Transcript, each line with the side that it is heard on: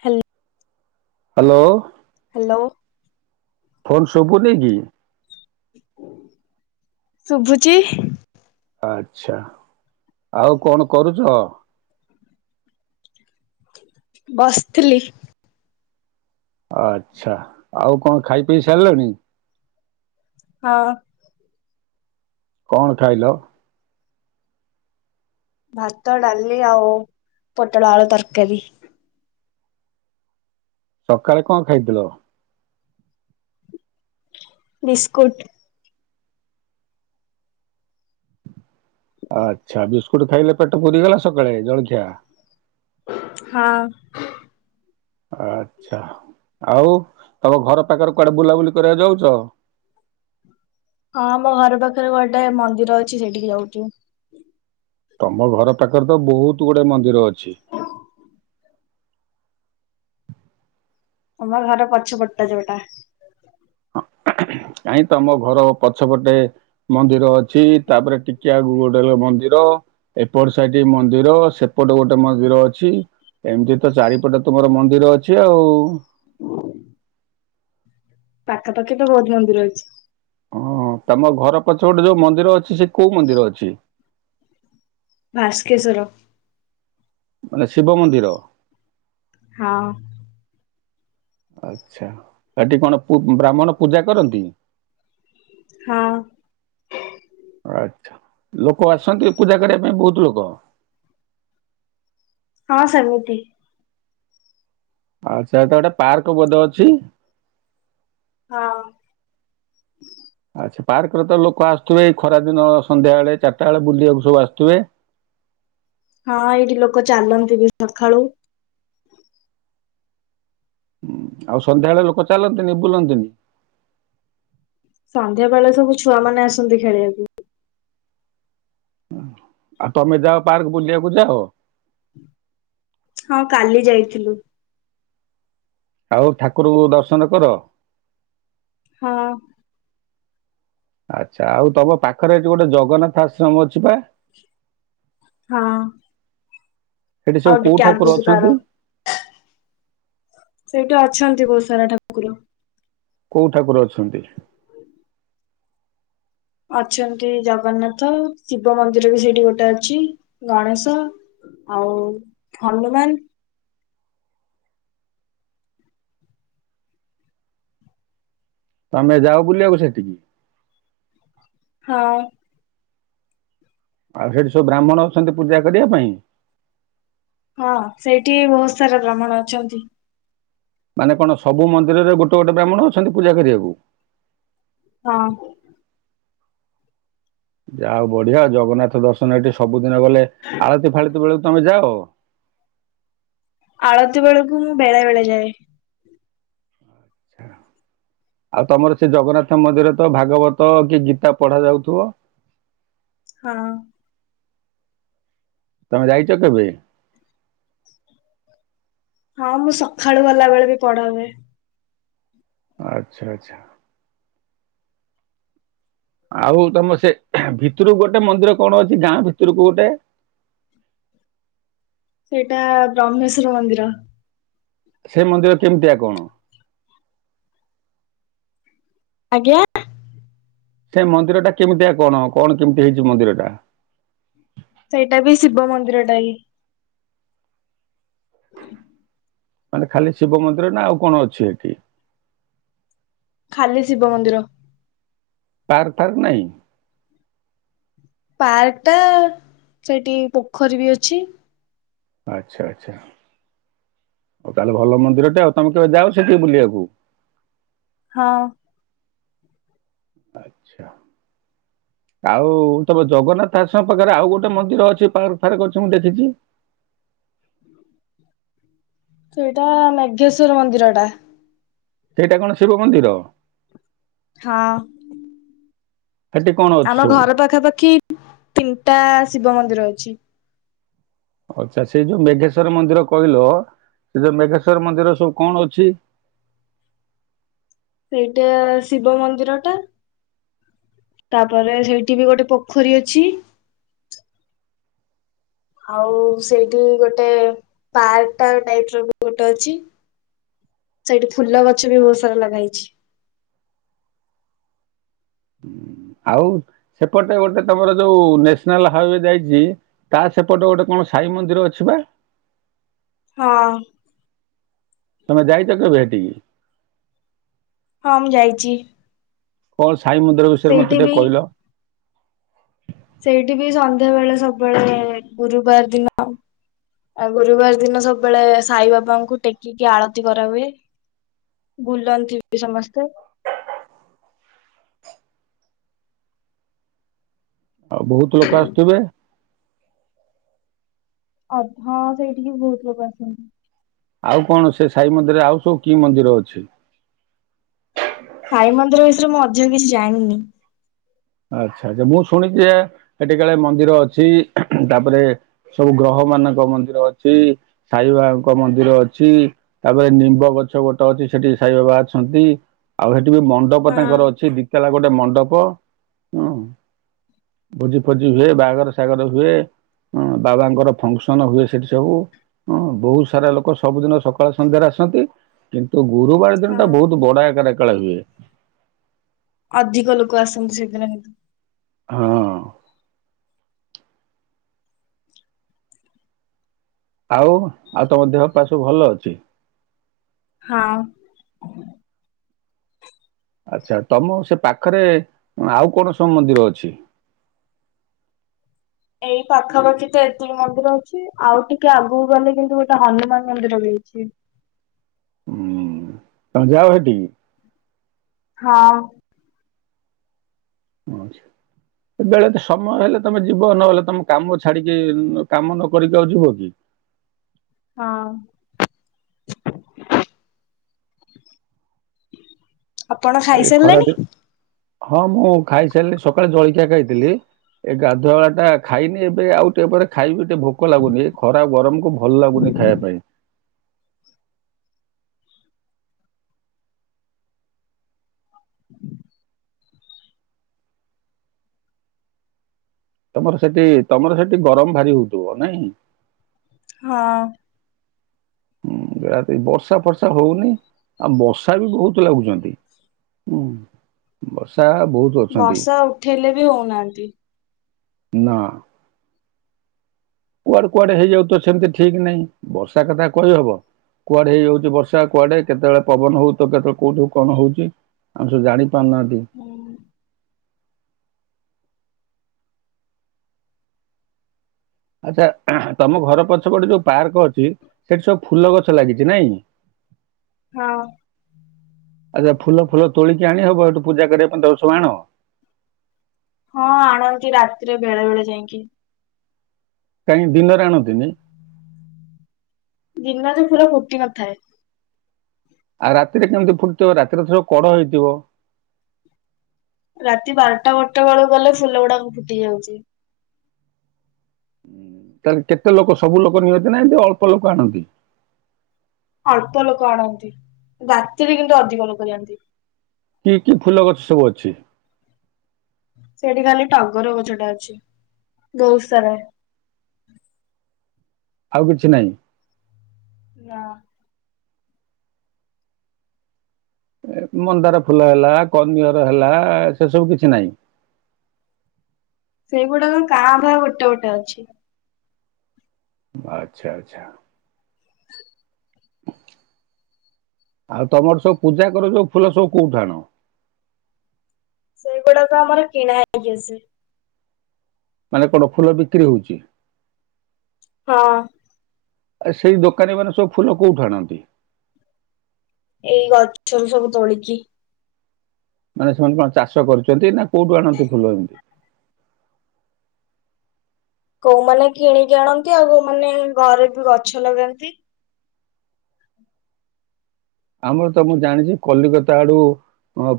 left: Hello
right: hello phone ଶୁବୁନି କି?
left: ଶୁଭୁଛି।
right: ଆଚ୍ଛା। ଆଉ କଣ କରୁଛ?
left: ବସିଥିଲି।
right: ଆଚ୍ଛା ଆଉ କଣ ଖାଇ ପିଇ ସାରିଲଣି?
left: ହଁ।
right: କଣ ଖାଇଲ?
left: ଭାତ ଡାଲି ଆଉ ପୋଟଳ ଆଳୁ ତରକାରୀ।
right: ସକାଳେ କଣ ଖାଇଥିଲ?
left: ବିସ୍କୁଟ।
right: ଆଚ୍ଛା ବିସ୍କୁଟ ଖାଇଲେ ପେଟ ପୁରିଗଲା ସକାଳେ ଜଳଖିଆ
left: ହଁ
right: ଆଚ୍ଛା ଆଉ ତମ ଘର ପାଖରେ କୁଆଡେ ବୁଲାବୁଲି କରିବାକୁ ଯାଉଚ।
left: ହଁ ଆମ ଘର ପାଖରେ ଗୋଟେ ମନ୍ଦିର ଅଛି ସେଇଟି କି ଯାଉଚୁ।
right: ତମ ଘର ପାଖରେ ତ ବହୁତ ଗୁଡାଏ ମନ୍ଦିର ଅଛି।
left: ତମର ଘର ପଛପଟ୍ ଟା ଯୋଉଟା
right: କାହିଁ ତମ ଘର ପଛପଟେ ମନ୍ଦିର ଅଛି ତାପରେ ଟିକିଆଗକୁ ଗୋଟେ ମନ୍ଦିର ଏପଟ ସାଇଟ୍ ମନ୍ଦିର ସେପଟେ ଗୋଟେ ମନ୍ଦିର ଅଛି ଏମିତି ତ ଚାରିପଟେ ତମର ମନ୍ଦିର ଅଛି ଆଉ।
left: [inaudible] ପାଖାପାଖି ତ ବହୁତ ମନ୍ଦିର ଅଛି।
right: ଅଂ ତମ ଘରପଛ ପଟେ ଯୋଉ ମନ୍ଦିର ଅଛି ସେ କୋଉ ମନ୍ଦିର ଅଛି।
left: ଭାସ୍କେଶ୍ୱର
right: ମାନେ ଶିବ ମନ୍ଦିର।
left: ହଁ
right: ଆଛା ହେଟି କଣ ପୁ ବ୍ରାହ୍ମଣ ପୂଜା କରନ୍ତି।
left: ହଁ
right: ଆଛା ଲୋକ ଆସନ୍ତି ପୂଜା କରିବା ପାଇଁ ବହୁତ। [unintelligible]
left: ହଁ ସେମିତି।
right: ଆଛା ତ [unintelligible] ପାର୍କ ବୋଧେ ଅଛି।
left: ହଁ
right: ସେ ପାର୍କରେ ତ ଲୋକ ଆସୁିଥିବେ ଏଇ ଖରା ଦିନ ସନ୍ଧ୍ୟା ବେଳେ ଚାରିଟା ବେଳେ ବୁଲିବାକୁ ସବୁ ଆସୁଥିବେ।
left: ହଁ ଏଇଠି ଲୋକ ଚାଲନ୍ତି ବି ସକାଳୁ।
right: ହୁଁ ଆଉ ସନ୍ଧ୍ୟାବେଳେ ଲୋକ ଚାଲନ୍ତିନି ବୁଲନ୍ତିନି।
left: ସନ୍ଧ୍ୟା ବେଳେ ସବୁ ଛୁଆ ମାନେ ଆସନ୍ତି ଖେଳିବାକୁ।
right: ଆଉ ତୋମେ ଯାଅ ପାର୍କ ବୁଲିବାକୁ ଯାଅ?
left: ହଁ କାଲି ଯାଇଥିଲୁ।
right: ଆଉ ଠାକୁରଙ୍କୁ ଦର୍ଶନ କର?
left: ହଁ।
right: ଆଚ୍ଛା ଆଉ ତୋମ ପାଖରେ ଏଠି ଗୋଟେ ଜଗନ୍ନାଥ ଆଶ୍ରମ ଅଛି ପା?
left: ହଁ।
right: ସେଠି
left: ଆଉ
right: ସବୁ କୋଉ
left: ଟିକେ
right: ଠାକୁର
left: ଆଗକୁ ତାର
right: ଅଛନ୍ତି?
left: ସେଇଟି ଅଛନ୍ତି ବହୁତ ସାରା ଠାକୁର।
right: କୋଉ ଠାକୁର ଅଛନ୍ତି?
left: ଅଛନ୍ତି ଜଗନ୍ନାଥ, ଶିବ ମନ୍ଦିର ବି ସେଇଠି ଗୋଟେ ଅଛି, ଗଣେଶ ଆଉ ହନୁମାନ।
right: ତୋମେ ଯାଅ ବୁଲିବାକୁ ସେଟିକି?
left: ହଁ।
right: ଆଉ ସେଠି ସବୁ ବ୍ରାହ୍ମଣ ଅଛନ୍ତି ପୂଜା କରିବା ପାଇଁ।
left: ହଁ ସେଇଠି ବହୁତ ସାରା ବ୍ରାହ୍ମଣ ଅଛନ୍ତି।
right: ମାନେ କଣ ସବୁ ମନ୍ଦିରରେ ଗୋଟେ ଗୋଟେ ବ୍ରାହ୍ମଣ ଅଛନ୍ତି ପୂଜା କରିବାକୁ?
left: ହଁ।
right: ଯା ହୋଉ ବଢିଆ ଜଗନ୍ନାଥ ଦର୍ଶନ ଏଠି ସବୁ ଦିନେ ଗଲେ ଆଳତି ଫାଳତି ବେଳକୁ ତୋମେ ଯାଅ?
left: ଆଳତି ବେଳକୁ ମୁଁ ବେଳେ ବେଳେ ଯାଏ।
right: ଛା ଆଉ ତୋମର ସେ ଜଗନ୍ନାଥ ମନ୍ଦିରେ ତ ଭାଗବତ କି ଗୀତା ପଢା ଯାଉଥୁବ?
left: ହଁ।
right: ତୋମେ ଯାଇଚ କେବେ?
left: ହଁ ମୁଁ ସଖାଳୁ ଗଲା ବେଳେ ବି ପଢା ହୁଏ।
right: ଆଚ୍ଛା ଆଚ୍ଛା। ଆଉ ତୋମ ସେ ଭିତରକୁ ଗୋଟେ ମନ୍ଦିର କଣ ଅଛି ଗାଁ ଭିତରକୁ ଗୋଟେ।
left: ସେଇଟା ବ୍ରହ୍ମେଶ୍ଵର ମନ୍ଦିର।
right: ସେ ମନ୍ଦିର କେମିତିଆ କଣ?
left: ଆଜ୍ଞା?
right: ସେ ମନ୍ଦିର ଟା କେମିତିଆ କଣ? କଣ କେମିତି ହେଇଚି ମନ୍ଦିର ଟା?
left: ସେଇଟା ବି ଶିବ ମନ୍ଦିରଟା ହି।
right: ମାନେ ଖାଲି ଶିବ ମନ୍ଦିର ନା ଆଉ କଣ ଅଛି ଏଠି?
left: ଖାଲି ଶିବ ମନ୍ଦିର।
right: ତାରଥାର ନାଇଁ?
left: ପାର୍କ ଟା ସେଠି ପୋଖରୀ ବି ଅଛି।
right: ଆଚ୍ଛା ଆଚ୍ଛା ଆଉ ତାହେଲେ ଭଲ ମନ୍ଦିରଟେ ଆଉ ତୋମେ କେବେ ଯାଅ ସେଠି ବୁଲିବାକୁ?
left: ହଁ।
right: ଆଚ୍ଛା ଆଉ ତୋମ ଜଗନ୍ନାଥ ତା ସଂମ୍ପର୍କ ରେ ଆଉ ଗୋଟେ ମନ୍ଦିର ଅଛି ପାର୍ ଫେର କହିଛ ମୁଁ ଦେଖିଚି।
left: ସେଇଟା ମେଘେଶ୍ଵର ମନ୍ଦିର ଟା।
right: ସେଇଟା କଣ ଶିବ ମନ୍ଦିର?
left: ହଁ।
right: ସେଠି କଣ ଅଛି
left: ଆମ
right: ସବୁ?
left: ଘର ପାଖାପାଖି ତିନିଟା ଶିବ ମନ୍ଦିର ଅଛି।
right: ଅଛା ସେଇ ଯୋଉ ମେଘେଶ୍ଵର ମନ୍ଦିର କହିଲ ସେ ଯୋଉ ମେଘେଶ୍ଵର ମନ୍ଦିର ସବୁ କଣ ଅଛି।
left: ସେଇଟା ଶିବ ମନ୍ଦିରଟା, ତାପରେ ସେଇଠି ବି ଗୋଟେ ପୋଖରୀ ଅଛି। ଆଉ ସେଇଠି ଗୋଟେ ପାର୍କ ଟାଇପର ବି ଗୋଟେ ଅଛି, ସେଇଠି ଫୁଲ ଗଛ ବି ବହୁତ ସାରା ଲଗା ହେଇଛି।
right: ଆଉ ସେପଟେ ଗୋଟେ ତମର ଯୋଉ ନ୍ୟାସନାଲ ହାଇୱେ ଯାଇଛି ତା ସେପଟେ ଗୋଟେ କଣ ସାଇ ମନ୍ଦିର ଅଛି ବା।
left: ହଁ।
right: ତମେ ଯାଇଛ କେବେ ହେଠିକି।
left: ହଁ ମୁଁ ଯାଇଛି।
right: [unintelligible] ସାଇ ମନ୍ଦିର ବିଷୟରେ
left: ସେଇଠି
right: ମତେ ଟିକେ
left: ବି
right: କହିଲ।
left: ସେଇଠି ବି ସନ୍ଧ୍ୟା ବେଳେ ସବୁବେଳେ ଗୁରୁବାର ଦିନ ଆ ଗୁରୁବାର ଦିନ ସବୁବେଳେ ସାଇ ବାବାଙ୍କୁ ଟେକିକି ଆଳତି କରାହୁଏ, ବୁଲନ୍ତି ବି ସମସ୍ତେ
right: ଆଉ ବହୁତ ଲୋକ ଆସୁଥିବେ।
left: ଅ ହଁ ସେଇଠିକି ବହୁତ ଲୋକ ଆସନ୍ତି।
right: ଆଉ କଣ ସେ ସାଇ ମନ୍ଦିରରେ ଆଉ ସବୁ କି ମନ୍ଦିର ଅଛି।
left: ସାଇ ମନ୍ଦିର ବିଷ ରେ ମୁଁ ଅଧିକ କିଛି ଜାଣିନି।
right: ଆଚ୍ଛା ମୁଁ ଶୁଣିଛି ୟେ ସେଠି କାଳେ ମନ୍ଦିର ଅଛି, ହୁଁ ହୁଁ ତାପରେ ସବୁ ଗ୍ରହ ମାନଙ୍କ ମନ୍ଦିର ଅଛି, ସାଇବାବାଙ୍କ ମନ୍ଦିର ଅଛି, ତାପରେ ନିମ୍ବ ଗଛ ଗୋଟେ ଅଛି ସେଠି ସାଇବାବା ଅଛନ୍ତି ଆଉ ହେ ସେଠି ମଣ୍ଡପ
left: ହଁ
right: ତାଙ୍କର ଅଛି, ଦିତଲା ଗୋଟେ ମଣ୍ଡପ ହବ। ହୁଁ ଭୋଜି ଫୋଜି ହୁଏ, ବାହାଘର ସାହାଘର ହୁଏ, ହଁ ବାବାଙ୍କର ଫଙ୍କସନ ହୁଏ, ସେଠି ସବୁ ହଁ ବହୁତ ସାରା ଲୋକ ସବୁଦିନ ସକାଳେ ସନ୍ଧ୍ୟାରେ ଆସନ୍ତି କିନ୍ତୁ ଗୁରୁବାର ଦିନଟା
left: ହଁ।
right: ବହୁତ ବଡ ଆକା [unintelligible] ହୁଏ।
left: ଅଧିକ ଲୋକ ଆସନ୍ତି ସେଦିନ କିନ୍ତୁ।
right: ହଁଅଅ। ଆଉ ଆଉ ତମ ଦେହ ପା ସବୁ ଭଲ ଅଛି।
left: ହଁ।
right: ଆଛା ତମ ସେ ପାଖରେ ଆଉ କଣ ସବୁ ମନ୍ଦିର ଅଛି।
left: ଏଇ ପାଖାପାଖି ତ ଏତିକି ମନ୍ଦିର ଅଛି ଆଉ ଟିକେ ଆଗକୁ ଗଲେ କିନ୍ତୁ ଗୋଟେ ହନୁମାନ ମନ୍ଦିର ବି ଅଛି।
right: ହୁଁ। ତମେ ଯାଅ ହେଠିକି।
left: ହଁ।
right: [unintelligible] ବେଳେ ତ ସମୟ ହେଲେ ତମେ ଯିବ ନହେଲେ ତମେ କାମ ଛାଡିକି ଉଁ କାମ ନ କରିକି ଆଉ ଯିବ କି।
left: ହଁ। ଆପଣ
right: ଆଉ
left: ଖାଇ
right: ଏ ଖରାଦିନ
left: ସାରିଲେଣି।
right: ହଁ ମୁଁ ଖାଇସାରିଲି ସକାଳେ ଜଳଖିଆ ଖାଇଥିଲି ଏ ଗାଧୁଆଳା ଟା ଖାଇନି ଏବେ ଆଉ ଟିକେ ପରେ ଖାଇବି। ଏତେ ଭୋକ ଲାଗୁନି ଏ ଖରା ଗରମକୁ ଭଲ ଲାଗୁନି ଖାଇବା ପାଇଁ। ତମର ସେଠି ତମର ସେଠି ଗରମ ଭାରି ହଉଥିବ ନାଇଁ।
left: ହଁ।
right: ହୁଁ ନିହାତି ବର୍ଷା ଫର୍ଷା ହଉନି ଆଉ ମଶା ବି ବହୁତ ଲାଗୁଛନ୍ତି ହୁଁ ବର୍ଷା ବହୁତ ଅଛନ୍ତି
left: ବର୍ଷା ଉଠେଇଲେ ବି ହଉନାହାନ୍ତି।
right: ନା କୁଆଡେ କୁଆଡେ ହେଇଯାଉ ତ ସେମିତି ଠିକ ନାହିଁ ବର୍ଷା କଥା କହିହବ କୁଆଡେ ହେଇଯାଉଛି ବର୍ଷା କୁଆଡେ କେତେବେଳେ ପବନ ହଉ ତ କେତେବେଳେ କୋଉଠୁ କଣ ହଉଛି ଆମେ ସବୁ ଜାଣି ପାନାଡ଼ି
left: ହୁଁ
right: ଆଚ୍ଛା ତମ ଘର ପଛପଟେ ଯୋଉ ପାର୍କ ଅଛି ସେଠି ସବୁ ଫୁଲ ଗଛ ଲାଗିଛି ନାଇଁ
left: ହଁ
right: ଆଚ୍ଛା ଫୁଲ ଫୁଲ ତୋଳିକି ଆଣି ହବ ଏଠୁ ପୂଜା କରିବା ପାଇଁ ତର ସବୁ ଆଣ
left: ହଁ ଆଣନ୍ତି ରାତିରେ ବେଳେ ବେଳେ ଯାଇକି
right: କାଇଁ ଦିନରେ ଆଣଛନ୍ତି ନି
left: ଦିନରେ ଫୁଲ ଫୁଟି ନଥାଏ।
right: ଆଉ ରାତିରେ କେମିତି ଫୁଟଥିବ ରାତିରେ ତ କଢ ହେଇଥିବ।
left: ରାତି ବାରଟା ଗୋଟା ବେଳକୁ ଗଲେ ଫୁଲ ଗୁଡାକ ଫୁଟି ଯାଉଛି।
right: ତାହାଲେ କେତେ ଲୋକ ସବୁ ଲୋକ ନିଅନ୍ତି ନା ଅଳ୍ପ ଲୋକ ଆଣନ୍ତି।
left: ଅଳ୍ପ ଲୋକ ଆଣନ୍ତି ରାତିରେ କିନ୍ତୁ ଅଧିକ ଲୋକ ଯାଆନ୍ତି।
right: କି କି ଫୁଲ ଗଛ ସବୁ ଅଛି।
left: ସେଇଠି ଖାଲି ଟଗର ଗଛ ଟା ଅଛି ଗଉସାର
right: ଆଉ କିଛି ନାହିଁ।
left: ନା
right: ମନ୍ଦାର ଫୁଲ ହେଲା କରନିଅର ହେଲା ସେ ସବୁ କିଛି ନାହିଁ।
left: ସେଇଗୁଡାକ କାଁ ଭା ଗୋଟେ ଗୋଟେ ଅଛି।
right: ଆଛା ଆଛା ଆଉ ତମର ସବୁ ପୂଜା କର ସୋଉ ଫୁଲ ସବୁ କୋଉଠୁ ଆଣ?
left: ସେଗୁଡାକ ଆମର କିଣା ହେଇକି ଆସେ।
right: ମାନେ କଣ ଫୁଲ ବିକ୍ରି ହଉଛି।
left: ହଁ
right: ଆ ସେଇ ଦୋକାନୀ ମାନେ ସବୁ ଫୁଲ କୋଉଠୁ ଆଣନ୍ତି?
left: ଏଇ ଗଛରୁ ସବୁ ତୋଳିକି।
right: ମାନେ ସେମାନେ କଣ ଚାଷ କରିଛନ୍ତି ନା କୋଉଠୁ ଆଣନ୍ତି ଫୁଲ ଏମିତି
left: କୋଉମାନେ କିଣିକି ଆଣନ୍ତି ଆଉ କୋଉମାନେ ଘରେ ବି ଗଛ ଲଗାନ୍ତି।
right: ଆମର ତ ମୁଁ ଜାଣିଛି କଲିକତା ଆଡୁ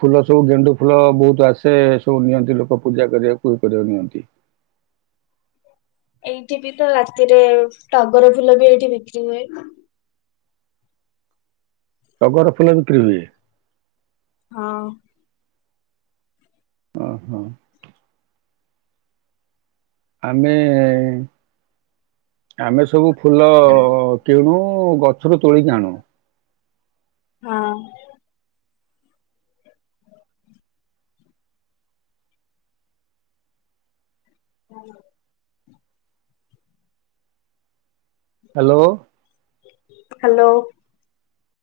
right: ଫୁଲ ସବୁ ଗେଣ୍ଡୁ ଫୁଲ ବହୁତ ଆସେ ସବୁ ନିଅନ୍ତି ଲୋକ ପୂଜା କରିବାକୁ ଇଏ କରିବାକୁ ନିଅନ୍ତି।
left: ଏଇଠି ବି ତ ରାତିରେ ଟଗର ଫୁଲ ବି ଏଇଠି ବିକ୍ରି ହୁଏ।
right: ଚଗର ଫୁଲ ବିକ୍ରି ହୁଏ।
left: ହଁ
right: ଓ ହୋ ଆମେ ଆମେ ସବୁ ଫୁଲ କିଣୁ ଓ ଗଛରୁ ତୋଳିକି ଆଣୁ।
left: ହଁ ହଁ
right: ହ୍ୟାଲୋ
left: ହ୍ୟାଲୋ